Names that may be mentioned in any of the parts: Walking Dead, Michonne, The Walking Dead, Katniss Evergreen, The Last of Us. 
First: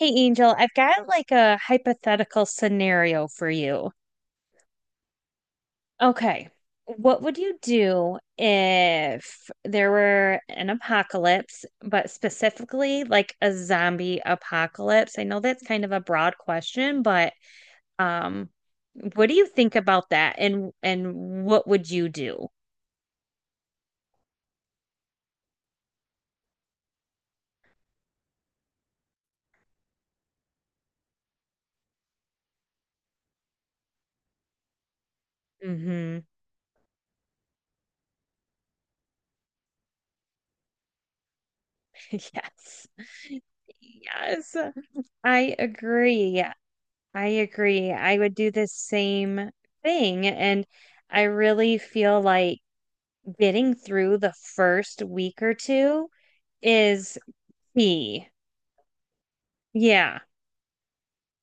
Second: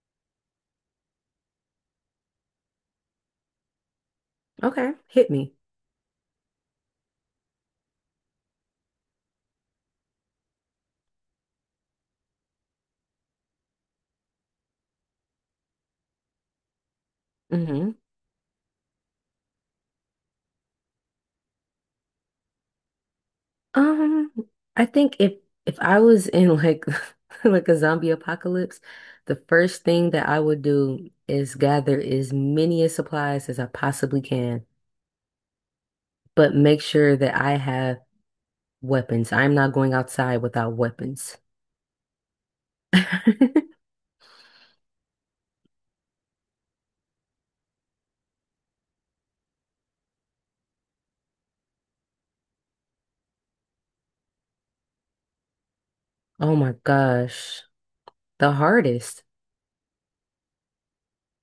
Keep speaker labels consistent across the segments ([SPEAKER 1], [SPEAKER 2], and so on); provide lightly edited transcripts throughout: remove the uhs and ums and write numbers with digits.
[SPEAKER 1] Hey, Angel, I've got like a hypothetical scenario for you.
[SPEAKER 2] Okay, hit me.
[SPEAKER 1] Okay. What would you do if there were an apocalypse, but specifically like a zombie apocalypse? I know that's kind of a broad question, but
[SPEAKER 2] Hmm.
[SPEAKER 1] um, what do you think about that and what would you do?
[SPEAKER 2] Um, I think if I was in like like a zombie apocalypse, the first thing that I would do is gather as many supplies as I possibly can,
[SPEAKER 1] Mm-hmm.
[SPEAKER 2] but make sure that I have weapons. I'm not going outside without weapons.
[SPEAKER 1] Yes. Yes, I agree. I agree. I would do the same thing. And I really feel like getting through the first week or two
[SPEAKER 2] Oh my
[SPEAKER 1] is
[SPEAKER 2] gosh,
[SPEAKER 1] key.
[SPEAKER 2] the hardest.
[SPEAKER 1] Yeah,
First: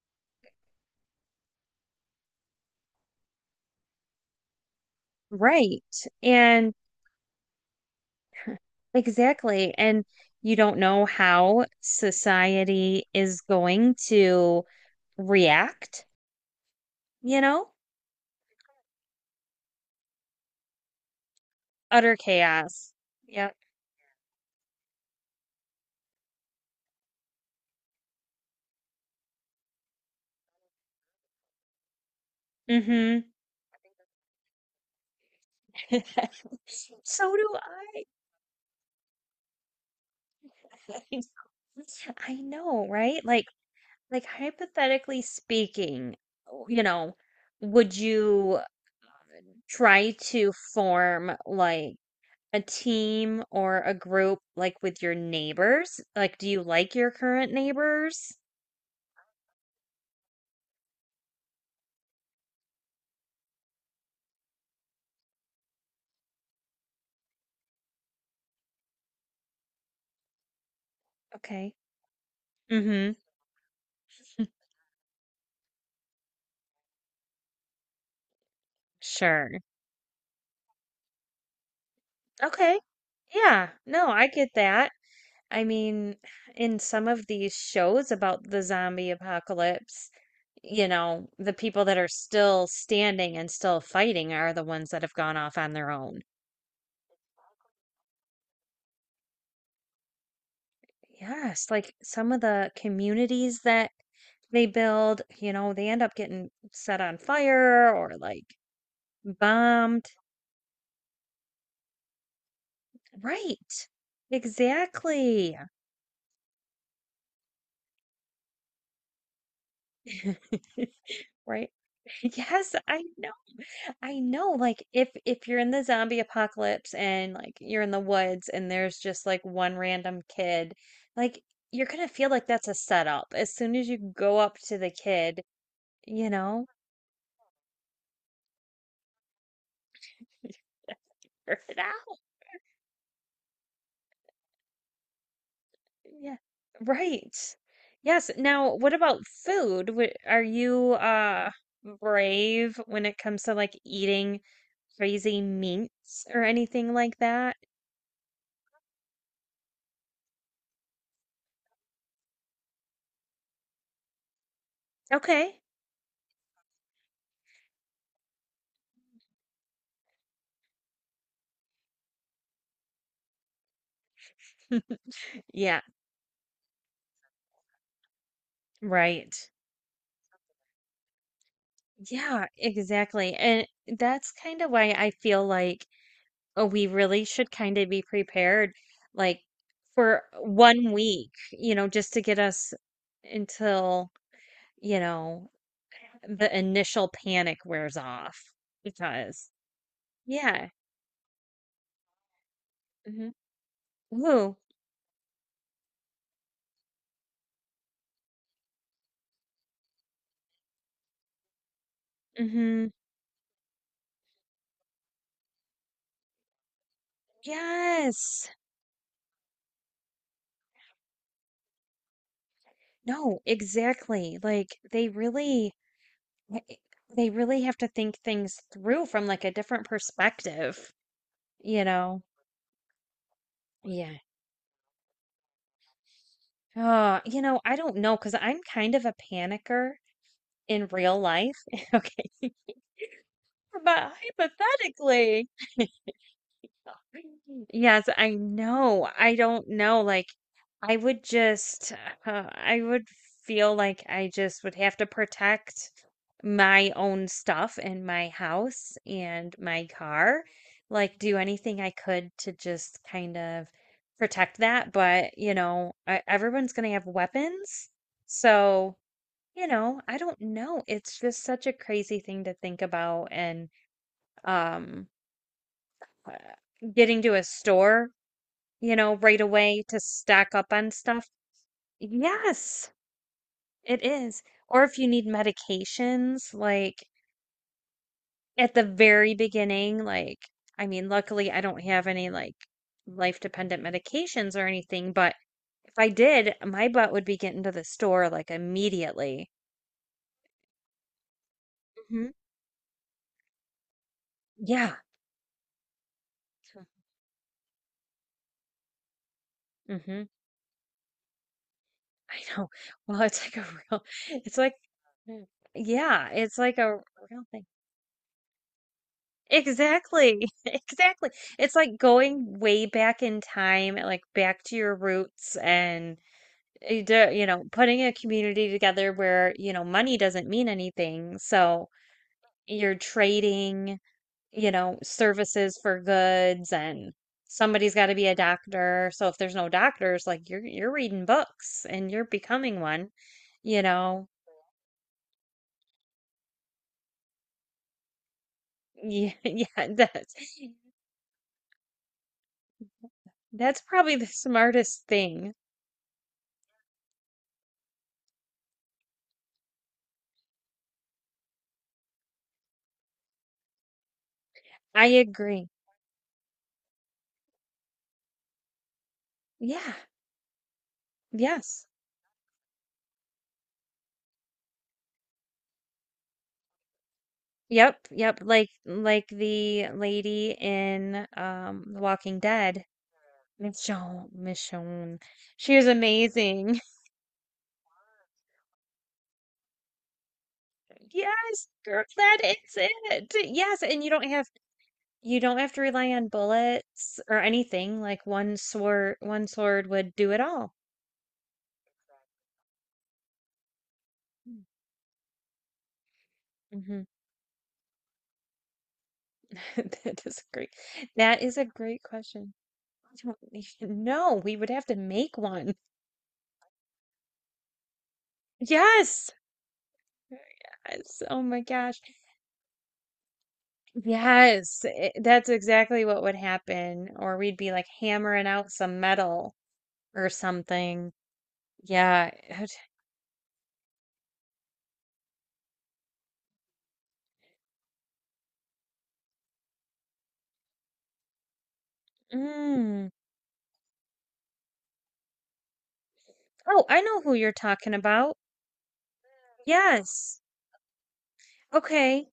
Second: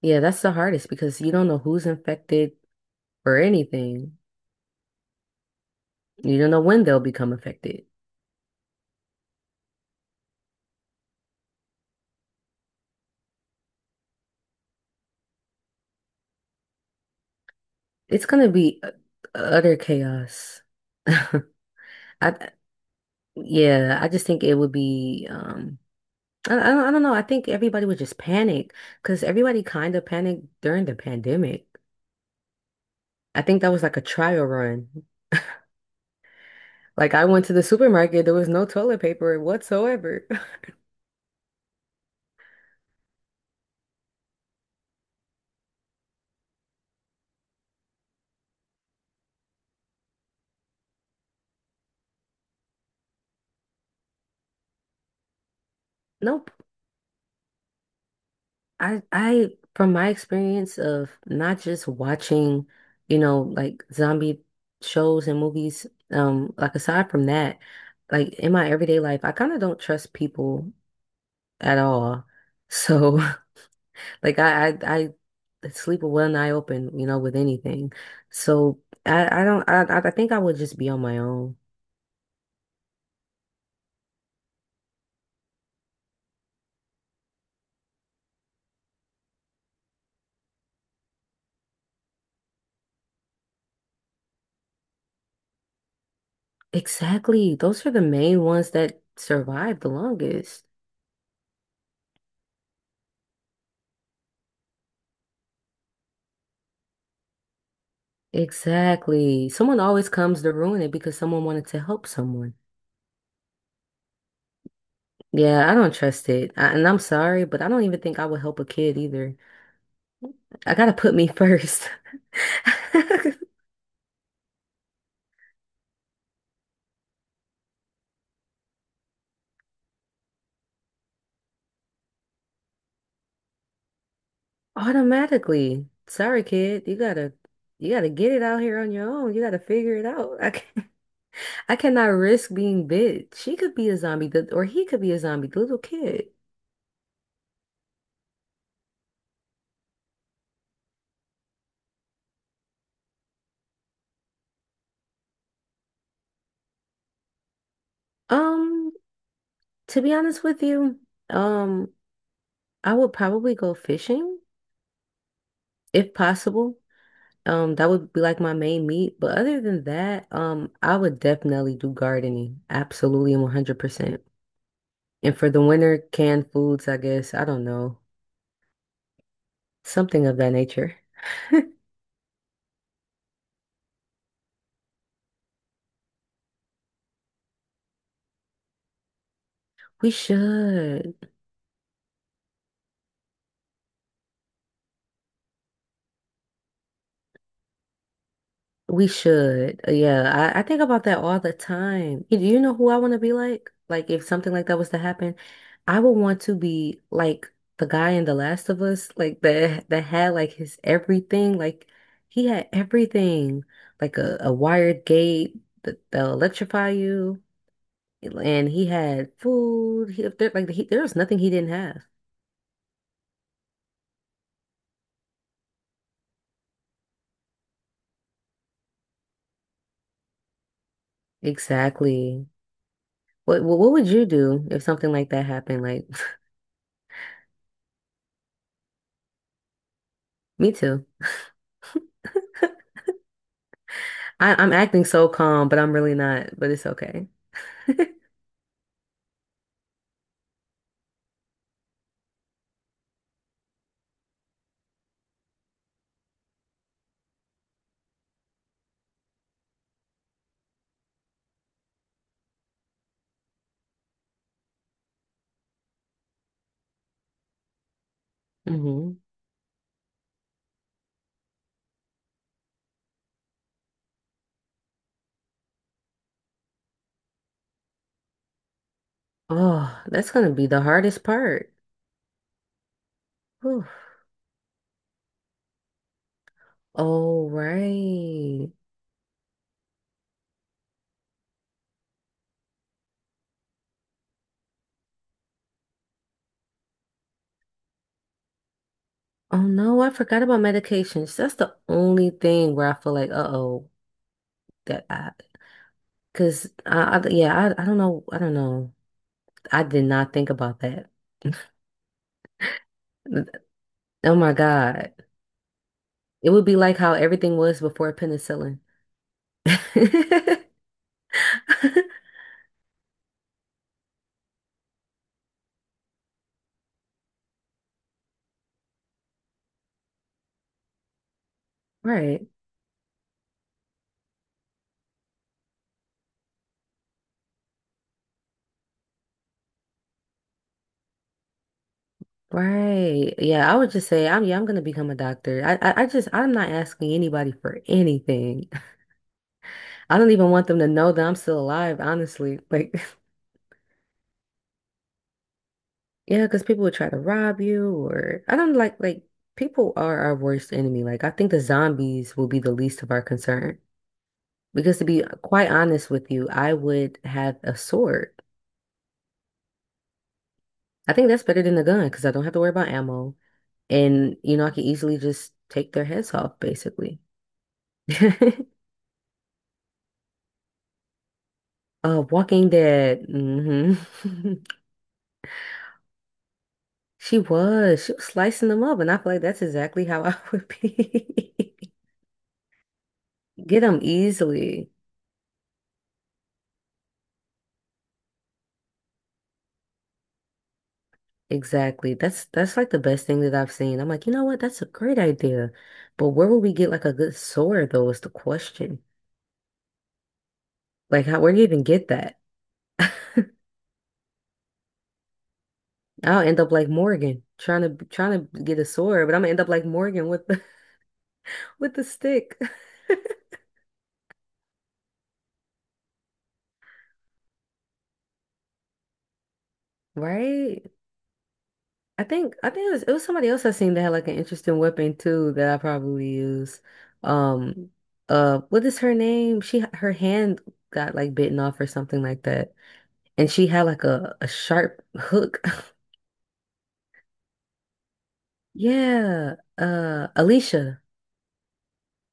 [SPEAKER 2] Yeah, that's the hardest because you don't know who's infected or anything.
[SPEAKER 1] right.
[SPEAKER 2] You don't know
[SPEAKER 1] And
[SPEAKER 2] when they'll become affected.
[SPEAKER 1] exactly. And you don't know how society is going to react, you know?
[SPEAKER 2] It's gonna be utter chaos. I
[SPEAKER 1] Utter chaos. Yep.
[SPEAKER 2] yeah, I just think it would be I don't know. I think everybody would just panic because everybody kind of panicked during the pandemic.
[SPEAKER 1] Mm-hmm.
[SPEAKER 2] I think that was like a trial run. Like I
[SPEAKER 1] So
[SPEAKER 2] went
[SPEAKER 1] do
[SPEAKER 2] to the supermarket, there was no toilet paper whatsoever.
[SPEAKER 1] I. I know, right? Like, hypothetically speaking, you know, would you try to form like a team or a group like with your neighbors? Like, do
[SPEAKER 2] Nope.
[SPEAKER 1] you like your current neighbors?
[SPEAKER 2] I From my experience of not just watching, like zombie shows and movies, like aside from that, like in my everyday life, I kind of don't trust people
[SPEAKER 1] Okay.
[SPEAKER 2] at all.
[SPEAKER 1] Mm-hmm.
[SPEAKER 2] So like I sleep with one eye open, with anything. So I
[SPEAKER 1] Sure.
[SPEAKER 2] don't I think I would just be on my own.
[SPEAKER 1] Okay. Yeah. No, I get that. I mean, in some of these shows about the zombie apocalypse, you know, the people that are still standing and still fighting are the ones that have gone off on their own.
[SPEAKER 2] Exactly. Those are the main ones that survive the longest.
[SPEAKER 1] Yes, like some of the communities that they build, you know, they end up getting set on fire or like
[SPEAKER 2] Exactly. Someone
[SPEAKER 1] bombed.
[SPEAKER 2] always comes to ruin it because someone wanted to help someone.
[SPEAKER 1] Right. Exactly.
[SPEAKER 2] Yeah, I don't trust it. And I'm sorry, but I don't even think I would help a kid either. I gotta put me
[SPEAKER 1] Right.
[SPEAKER 2] first.
[SPEAKER 1] Yes, I know. I know. Like if you're in the zombie apocalypse and like you're in the woods and there's just like one random kid, like you're gonna feel like that's a setup as soon as you go up to the kid,
[SPEAKER 2] Automatically.
[SPEAKER 1] you
[SPEAKER 2] Sorry,
[SPEAKER 1] know?
[SPEAKER 2] kid. You gotta get it out here on your own. You gotta figure it out. I can,
[SPEAKER 1] Figure
[SPEAKER 2] I
[SPEAKER 1] it
[SPEAKER 2] cannot
[SPEAKER 1] out.
[SPEAKER 2] risk being bit. She could be a zombie, or he could be a zombie, the little kid.
[SPEAKER 1] Yeah. Right. Yes. Now, what about food? Are you brave when it comes to like eating crazy meats or anything like that?
[SPEAKER 2] Um, to be honest with you, um, I would probably go fishing
[SPEAKER 1] Okay.
[SPEAKER 2] if possible. That would be like my main meat. But other than that, I would definitely do gardening. Absolutely and 100%. And for the
[SPEAKER 1] Yeah,
[SPEAKER 2] winter, canned foods, I guess. I don't know.
[SPEAKER 1] right.
[SPEAKER 2] Something of that nature.
[SPEAKER 1] Yeah, exactly. And that's kind of why I feel like we really should kind of be prepared, like
[SPEAKER 2] We
[SPEAKER 1] for one
[SPEAKER 2] should.
[SPEAKER 1] week, you know, just to get us until, you know, the initial panic wears off
[SPEAKER 2] We
[SPEAKER 1] because
[SPEAKER 2] should. Yeah, I
[SPEAKER 1] yeah,
[SPEAKER 2] think about that all the time. You know who I want to
[SPEAKER 1] hmm,
[SPEAKER 2] be like? Like, if something
[SPEAKER 1] ooh,
[SPEAKER 2] like that was to happen, I would want to be like the guy in The Last of Us, like that had like his everything. Like, he had
[SPEAKER 1] hmm,
[SPEAKER 2] everything, like a wired gate that'll electrify you,
[SPEAKER 1] yes,
[SPEAKER 2] and he had food. He, there was nothing he didn't have.
[SPEAKER 1] no, exactly, like they really eh, eh, they really have to think things through from like a different perspective, you know.
[SPEAKER 2] Exactly. What would
[SPEAKER 1] Yeah.
[SPEAKER 2] you do if something like that happened? Like,
[SPEAKER 1] Oh, I don't know, because I'm kind of a panicker
[SPEAKER 2] me
[SPEAKER 1] in
[SPEAKER 2] too.
[SPEAKER 1] real life. Okay, but
[SPEAKER 2] I'm acting so
[SPEAKER 1] hypothetically,
[SPEAKER 2] calm, but I'm really not, but it's okay.
[SPEAKER 1] yes, I know, I don't know, like I would just, I would feel like I just would have to protect my own stuff and my house and my car. Like, do anything I could to just kind of protect that. But, you know, everyone's going to have weapons. So,
[SPEAKER 2] Hmm.
[SPEAKER 1] you know, I don't know. It's just such a crazy thing to think about. And um, uh, getting to a store, you know, right away to
[SPEAKER 2] Oh, that's gonna
[SPEAKER 1] stock
[SPEAKER 2] be
[SPEAKER 1] up
[SPEAKER 2] the
[SPEAKER 1] on
[SPEAKER 2] hardest
[SPEAKER 1] stuff.
[SPEAKER 2] part.
[SPEAKER 1] Yes.
[SPEAKER 2] Whew.
[SPEAKER 1] It is. Or if you need medications, like
[SPEAKER 2] Oh, right.
[SPEAKER 1] at the very beginning, like, I mean, luckily I don't have any like life dependent medications or anything, but if I did, my butt would be getting to the store like immediately.
[SPEAKER 2] Oh no, I forgot about medications. That's the
[SPEAKER 1] Hmm.
[SPEAKER 2] only thing where I feel like, uh-oh,
[SPEAKER 1] Yeah.
[SPEAKER 2] that I, cause I don't know, I don't know. I did
[SPEAKER 1] Hmm.
[SPEAKER 2] not think about that.
[SPEAKER 1] I know. Well, it's like a real,
[SPEAKER 2] Oh my
[SPEAKER 1] it's like,
[SPEAKER 2] God.
[SPEAKER 1] Mm, yeah,
[SPEAKER 2] It
[SPEAKER 1] it's
[SPEAKER 2] would be
[SPEAKER 1] like a
[SPEAKER 2] like how
[SPEAKER 1] real
[SPEAKER 2] everything
[SPEAKER 1] thing.
[SPEAKER 2] was before penicillin.
[SPEAKER 1] Exactly. Exactly. It's like going way back in time, like back to your roots and you do- you know, putting a community together where, money doesn't mean anything. So
[SPEAKER 2] Right.
[SPEAKER 1] you're trading, services for goods, and somebody's got to be a doctor. So if there's no doctors, like you're reading books and you're becoming one,
[SPEAKER 2] Right. Yeah, I
[SPEAKER 1] you
[SPEAKER 2] would just
[SPEAKER 1] know.
[SPEAKER 2] say I'm yeah, I'm gonna become a doctor. I just I'm not asking anybody for anything.
[SPEAKER 1] Yeah, yeah,
[SPEAKER 2] I don't
[SPEAKER 1] that's
[SPEAKER 2] even want them to know that I'm still alive, honestly. Like
[SPEAKER 1] that's probably the smartest thing.
[SPEAKER 2] yeah, because people would try to rob you or I don't like people are our worst enemy. Like I think the zombies will be the least of our concern. Because
[SPEAKER 1] I
[SPEAKER 2] to be
[SPEAKER 1] agree.
[SPEAKER 2] quite honest with you, I would have a sword.
[SPEAKER 1] Yeah.
[SPEAKER 2] I think that's better than a
[SPEAKER 1] Yes.
[SPEAKER 2] gun because I don't have to worry about ammo. And you know, I can easily just take their heads off, basically.
[SPEAKER 1] Yep, yep, like like the lady in The Walking
[SPEAKER 2] Walking
[SPEAKER 1] Dead,
[SPEAKER 2] Dead. Hmm.
[SPEAKER 1] Michonne, Michonne. She is amazing.
[SPEAKER 2] She was. She was slicing them up, and I feel like that's exactly how I would
[SPEAKER 1] Yes,
[SPEAKER 2] be.
[SPEAKER 1] girl, that is it. Yes,
[SPEAKER 2] Get them
[SPEAKER 1] and you don't have
[SPEAKER 2] easily.
[SPEAKER 1] you don't have to rely on bullets or anything. Like one sword would do it all.
[SPEAKER 2] Exactly. That's like the best thing that I've seen. I'm like, you know what? That's a great idea. But where would we get
[SPEAKER 1] Mm-hmm.
[SPEAKER 2] like a good sword though is the question.
[SPEAKER 1] That is a great.
[SPEAKER 2] Like how
[SPEAKER 1] That
[SPEAKER 2] where
[SPEAKER 1] is
[SPEAKER 2] do
[SPEAKER 1] a
[SPEAKER 2] you even
[SPEAKER 1] great
[SPEAKER 2] get that?
[SPEAKER 1] question. I don't even know. We would have to make one.
[SPEAKER 2] I'll end up like Morgan trying to get a sword,
[SPEAKER 1] Yes.
[SPEAKER 2] but I'm gonna end up like Morgan with the
[SPEAKER 1] Yes. Oh my
[SPEAKER 2] with
[SPEAKER 1] gosh.
[SPEAKER 2] the stick.
[SPEAKER 1] Yes. That's exactly what would happen. Or we'd be like hammering out some metal. Or
[SPEAKER 2] Right?
[SPEAKER 1] something. Yeah.
[SPEAKER 2] I think it was somebody else I seen that had like an interesting weapon too that I probably use. Um, what is her name? She her hand got like bitten off or something like that,
[SPEAKER 1] Mm.
[SPEAKER 2] and she had like a sharp hook.
[SPEAKER 1] Oh, I know who you're talking about.
[SPEAKER 2] Yeah,
[SPEAKER 1] Yes.
[SPEAKER 2] Alicia,
[SPEAKER 1] Okay.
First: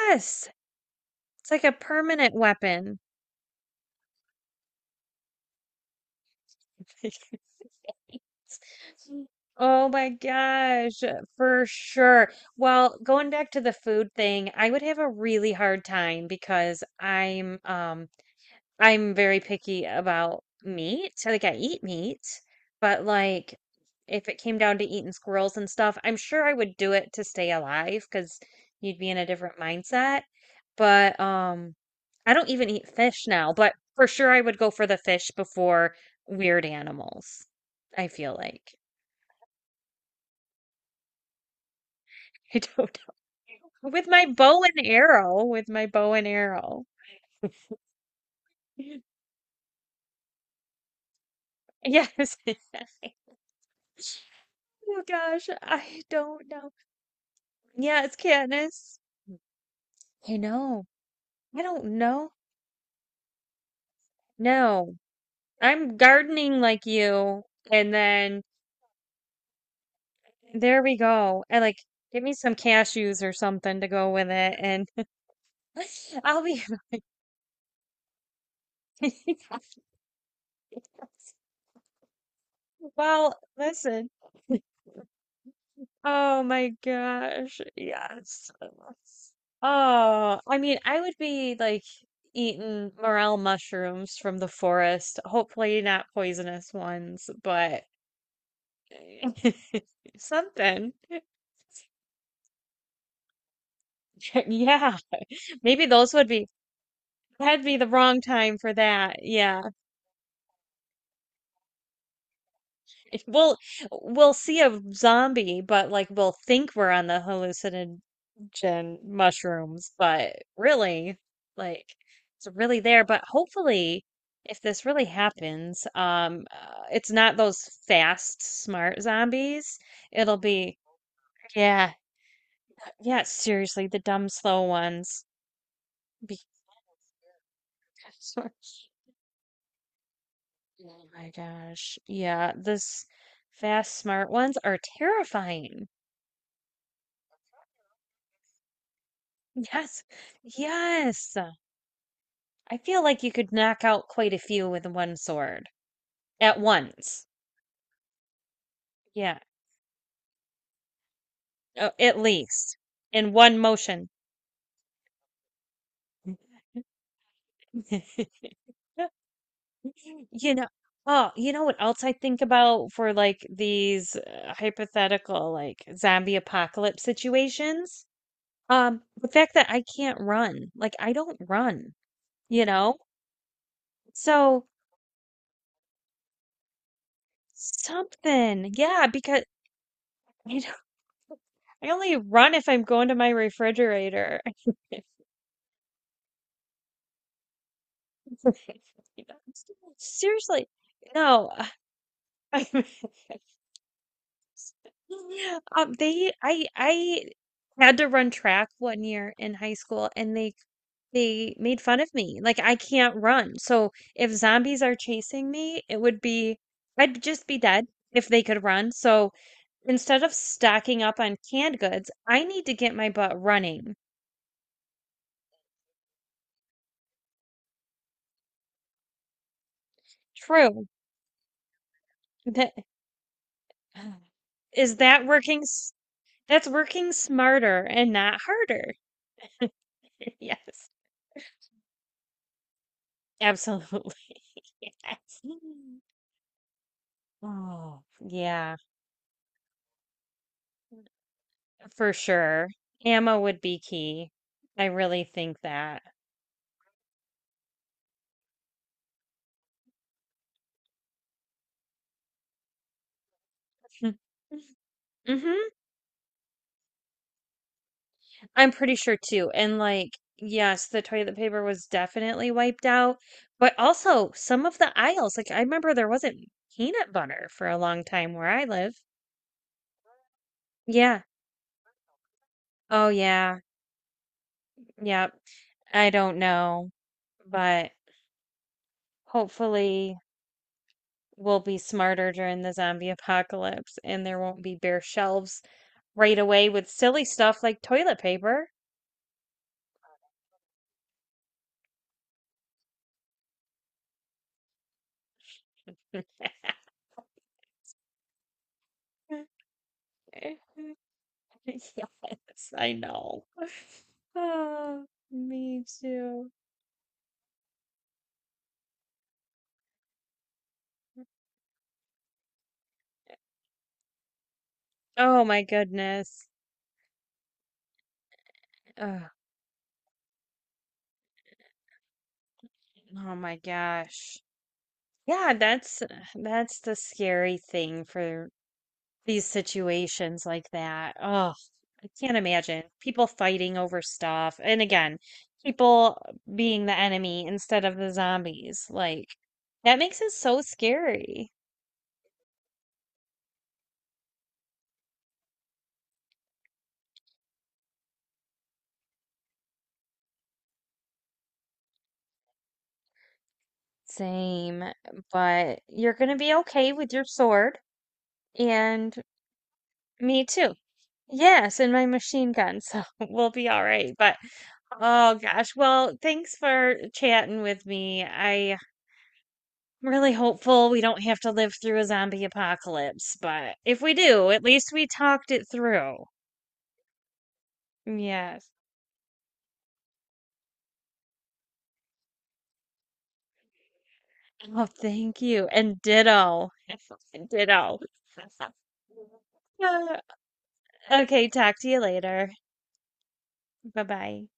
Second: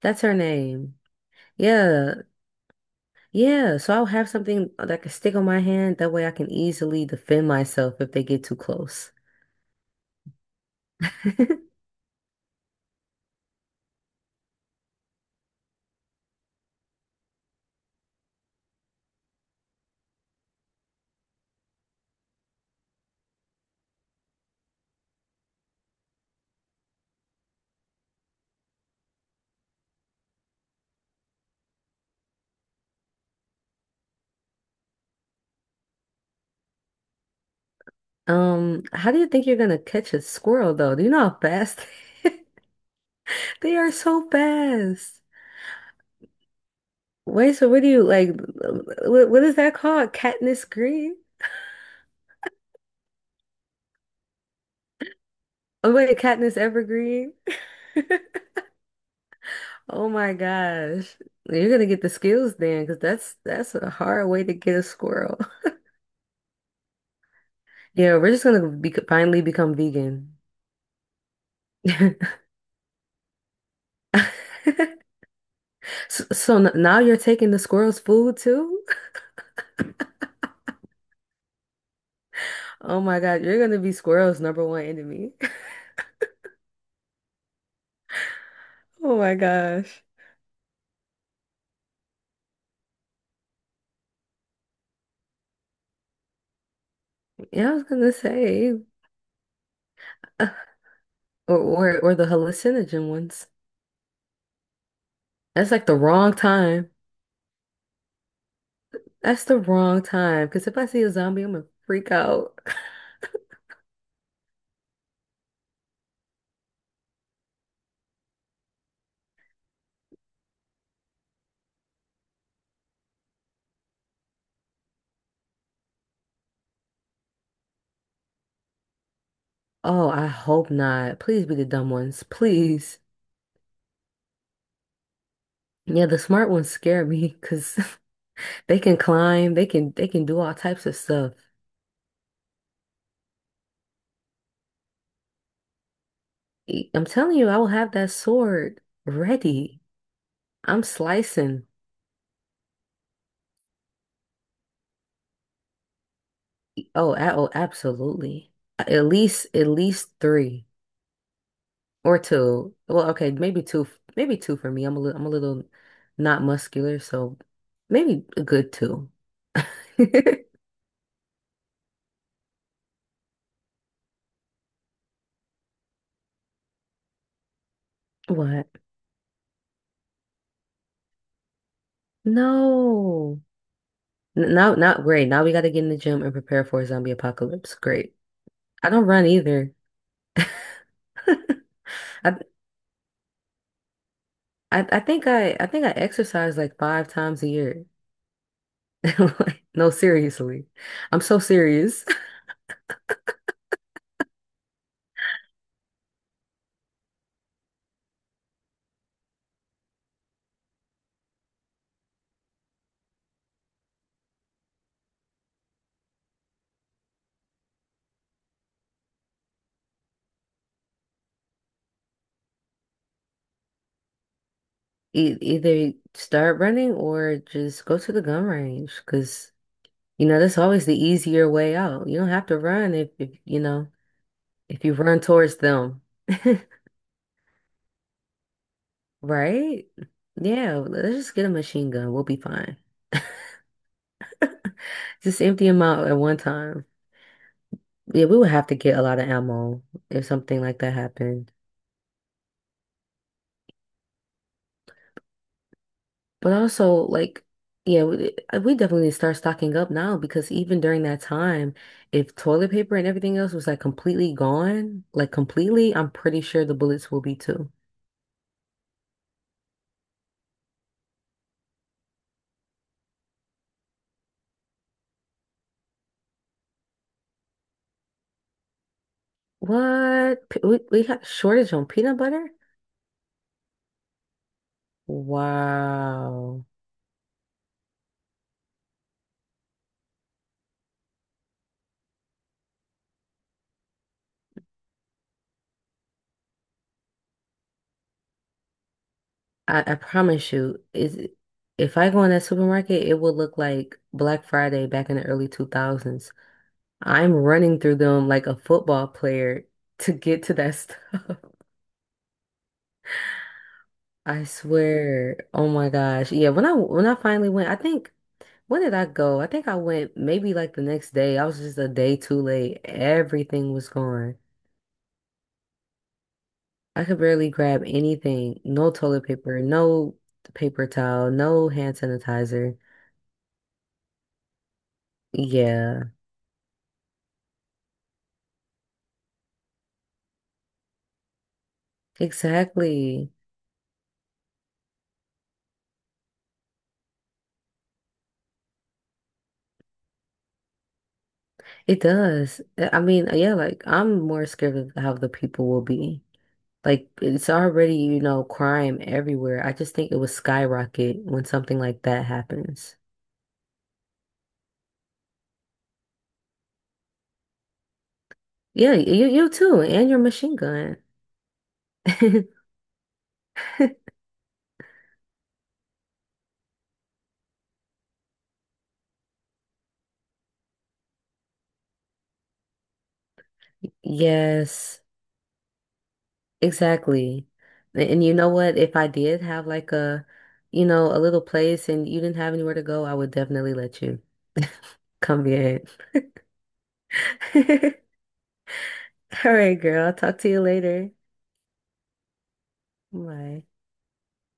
[SPEAKER 2] that's her name.
[SPEAKER 1] It's like a
[SPEAKER 2] Yeah,
[SPEAKER 1] permanent weapon.
[SPEAKER 2] yeah. So I'll have something that can stick on my hand. That way I can easily defend myself if they get too close.
[SPEAKER 1] Oh my gosh, for sure. Well, going back to the food thing, I would have a really hard time because I'm very picky about meat. So, like I eat meat, but like if it came down to eating squirrels and stuff, I'm sure I would do it to stay alive because you'd be in a different mindset. But I don't even eat fish now, but for sure I would go for the fish before weird animals, I feel like.
[SPEAKER 2] How do you think you're gonna catch a squirrel though? Do you know how fast?
[SPEAKER 1] I don't
[SPEAKER 2] They
[SPEAKER 1] know.
[SPEAKER 2] are
[SPEAKER 1] With my
[SPEAKER 2] so
[SPEAKER 1] bow and
[SPEAKER 2] fast.
[SPEAKER 1] arrow, with my bow and arrow.
[SPEAKER 2] Wait, so what do you like? What is that called? Katniss Green?
[SPEAKER 1] Yes. Oh gosh,
[SPEAKER 2] Oh,
[SPEAKER 1] I
[SPEAKER 2] wait,
[SPEAKER 1] don't
[SPEAKER 2] Katniss
[SPEAKER 1] know.
[SPEAKER 2] Evergreen?
[SPEAKER 1] Yeah, it's Candace.
[SPEAKER 2] Oh my
[SPEAKER 1] I know.
[SPEAKER 2] gosh.
[SPEAKER 1] I
[SPEAKER 2] You're
[SPEAKER 1] don't
[SPEAKER 2] gonna get the
[SPEAKER 1] know.
[SPEAKER 2] skills then, because that's a hard way to get a
[SPEAKER 1] No,
[SPEAKER 2] squirrel.
[SPEAKER 1] I'm gardening like you. And
[SPEAKER 2] Yeah, we're
[SPEAKER 1] then
[SPEAKER 2] just gonna be, finally become vegan.
[SPEAKER 1] there we go. And like, give me some cashews or something to go with it. And
[SPEAKER 2] So,
[SPEAKER 1] I'll be.
[SPEAKER 2] now you're taking the squirrel's food too? Oh my
[SPEAKER 1] Well,
[SPEAKER 2] God, you're gonna be
[SPEAKER 1] listen.
[SPEAKER 2] squirrel's number one enemy.
[SPEAKER 1] Oh my gosh. Yes.
[SPEAKER 2] Oh my gosh.
[SPEAKER 1] Oh, I mean, I would be like eating morel mushrooms from the forest. Hopefully, not poisonous ones,
[SPEAKER 2] Yeah, I
[SPEAKER 1] but
[SPEAKER 2] was gonna say,
[SPEAKER 1] something.
[SPEAKER 2] or or the hallucinogen ones.
[SPEAKER 1] Yeah,
[SPEAKER 2] That's
[SPEAKER 1] maybe
[SPEAKER 2] like the
[SPEAKER 1] those would
[SPEAKER 2] wrong
[SPEAKER 1] be
[SPEAKER 2] time.
[SPEAKER 1] that'd be the wrong time for that.
[SPEAKER 2] That's the
[SPEAKER 1] Yeah.
[SPEAKER 2] wrong time. Because if I see a zombie, I'm gonna freak out.
[SPEAKER 1] If we'll we'll see a zombie, but like we'll think we're on the hallucinogen mushrooms, but really, like it's really there. But hopefully, if this really happens, it's not those fast, smart zombies.
[SPEAKER 2] Oh, I
[SPEAKER 1] It'll
[SPEAKER 2] hope
[SPEAKER 1] be,
[SPEAKER 2] not. Please be the dumb
[SPEAKER 1] yeah,
[SPEAKER 2] ones. Please.
[SPEAKER 1] yeah, seriously, the dumb, slow ones.
[SPEAKER 2] Yeah, the
[SPEAKER 1] Be-
[SPEAKER 2] smart ones scare me because they can climb, they can do all types of
[SPEAKER 1] Oh my
[SPEAKER 2] stuff.
[SPEAKER 1] gosh. Yeah, this fast smart ones are terrifying.
[SPEAKER 2] I'm telling you, I will have that sword ready.
[SPEAKER 1] Yes.
[SPEAKER 2] I'm
[SPEAKER 1] Yes.
[SPEAKER 2] slicing.
[SPEAKER 1] I feel like you could knock out quite a few with one sword at
[SPEAKER 2] Oh,
[SPEAKER 1] once.
[SPEAKER 2] oh, absolutely.
[SPEAKER 1] Yeah,
[SPEAKER 2] At least three
[SPEAKER 1] at
[SPEAKER 2] or two.
[SPEAKER 1] least
[SPEAKER 2] Well, okay,
[SPEAKER 1] in one motion.
[SPEAKER 2] maybe two for me. I'm a little not muscular, so maybe a good two.
[SPEAKER 1] You know, oh, you know what else I think about for like these hypothetical like zombie apocalypse situations?
[SPEAKER 2] What?
[SPEAKER 1] The fact that I can't run. Like I don't run, you know?
[SPEAKER 2] No.
[SPEAKER 1] So
[SPEAKER 2] Now, not great. Now we got to get in the gym and prepare for a zombie apocalypse. Great.
[SPEAKER 1] something.
[SPEAKER 2] I don't
[SPEAKER 1] Yeah,
[SPEAKER 2] run
[SPEAKER 1] because
[SPEAKER 2] either.
[SPEAKER 1] you know, I only
[SPEAKER 2] I,
[SPEAKER 1] run if I'm going to my refrigerator.
[SPEAKER 2] I think I exercise like five times a year.
[SPEAKER 1] You know,
[SPEAKER 2] Like, no, seriously.
[SPEAKER 1] Seriously.
[SPEAKER 2] I'm so
[SPEAKER 1] No.
[SPEAKER 2] serious.
[SPEAKER 1] I they I had to run track one year in high school, and they made fun of me. Like I can't run. So if zombies are chasing me, it would be I'd just be dead if they could run. So, instead of stocking up on canned goods, I need to get my butt running.
[SPEAKER 2] E either start running or just go to the gun range because you know that's always
[SPEAKER 1] True.
[SPEAKER 2] the easier way out. You don't have to
[SPEAKER 1] That,
[SPEAKER 2] run if you know if you
[SPEAKER 1] is
[SPEAKER 2] run
[SPEAKER 1] that
[SPEAKER 2] towards
[SPEAKER 1] working s-
[SPEAKER 2] them.
[SPEAKER 1] that's working smarter and not harder.
[SPEAKER 2] Right? Yeah,
[SPEAKER 1] Yes.
[SPEAKER 2] let's just get a machine gun. We'll be fine.
[SPEAKER 1] Absolutely.
[SPEAKER 2] Just
[SPEAKER 1] Yes.
[SPEAKER 2] empty them out at one time.
[SPEAKER 1] Oh,
[SPEAKER 2] Yeah, we would have to
[SPEAKER 1] yeah,
[SPEAKER 2] get a lot of ammo if something like that happened.
[SPEAKER 1] for sure. Ammo would be key. I really think that.
[SPEAKER 2] But also, like, yeah, we definitely need to start stocking up now because even during that time, if toilet paper and everything else was like completely gone, like
[SPEAKER 1] Mm-hmm.
[SPEAKER 2] completely, I'm pretty sure the bullets will be too.
[SPEAKER 1] I'm pretty sure too. And like, yes, the toilet paper was definitely wiped out, but also some of the aisles, like I remember there wasn't peanut butter for a long time where I live.
[SPEAKER 2] What? We
[SPEAKER 1] Yeah.
[SPEAKER 2] got a shortage on peanut butter?
[SPEAKER 1] Oh yeah. Yep. I don't
[SPEAKER 2] Wow.
[SPEAKER 1] know, but hopefully we'll be smarter during the zombie apocalypse and there won't be bare shelves right away with silly stuff like toilet paper.
[SPEAKER 2] I promise you, is if I go in that supermarket, it will look like Black Friday back in the early 2000s. I'm running through them like a football player to get to that stuff.
[SPEAKER 1] Yes, I know.
[SPEAKER 2] I
[SPEAKER 1] Oh,
[SPEAKER 2] swear. Oh
[SPEAKER 1] me
[SPEAKER 2] my gosh.
[SPEAKER 1] too.
[SPEAKER 2] Yeah, when I finally went, I think when did I go? I think I went maybe like the next day. I was just a day too late. Everything was gone.
[SPEAKER 1] Oh my goodness.
[SPEAKER 2] I could barely grab anything. No toilet
[SPEAKER 1] Ugh.
[SPEAKER 2] paper, no paper towel, no hand sanitizer.
[SPEAKER 1] Oh my gosh. Yeah, that's
[SPEAKER 2] Yeah,
[SPEAKER 1] that's the scary thing for these situations like that. Oh, I can't imagine people
[SPEAKER 2] exactly.
[SPEAKER 1] fighting over stuff. And again, people being the enemy instead of the zombies. Like that makes it so scary.
[SPEAKER 2] It does. I mean, yeah, like I'm more scared of how the people will be. Like it's already, you know, crime everywhere. I just think it would skyrocket when something like that happens.
[SPEAKER 1] Same, but you're gonna be okay with your sword.
[SPEAKER 2] Yeah,
[SPEAKER 1] And
[SPEAKER 2] you too, and your
[SPEAKER 1] me
[SPEAKER 2] machine
[SPEAKER 1] too.
[SPEAKER 2] gun.
[SPEAKER 1] Yes, and my machine gun, so we'll be all right. But oh gosh, well, thanks for chatting with me. I'm really hopeful we don't have to live through a zombie apocalypse, but if we do, at least
[SPEAKER 2] Yes,
[SPEAKER 1] we talked it through.
[SPEAKER 2] exactly. And you know
[SPEAKER 1] Yes.
[SPEAKER 2] what? If I did have like you know, a little place and you didn't have anywhere to go, I would definitely let you
[SPEAKER 1] Oh, thank
[SPEAKER 2] come
[SPEAKER 1] you.
[SPEAKER 2] get
[SPEAKER 1] And ditto. Ditto.
[SPEAKER 2] it. All right, girl. I'll
[SPEAKER 1] Uh,
[SPEAKER 2] talk to you later.
[SPEAKER 1] Okay, talk to you later.
[SPEAKER 2] Bye.
[SPEAKER 1] Bye bye.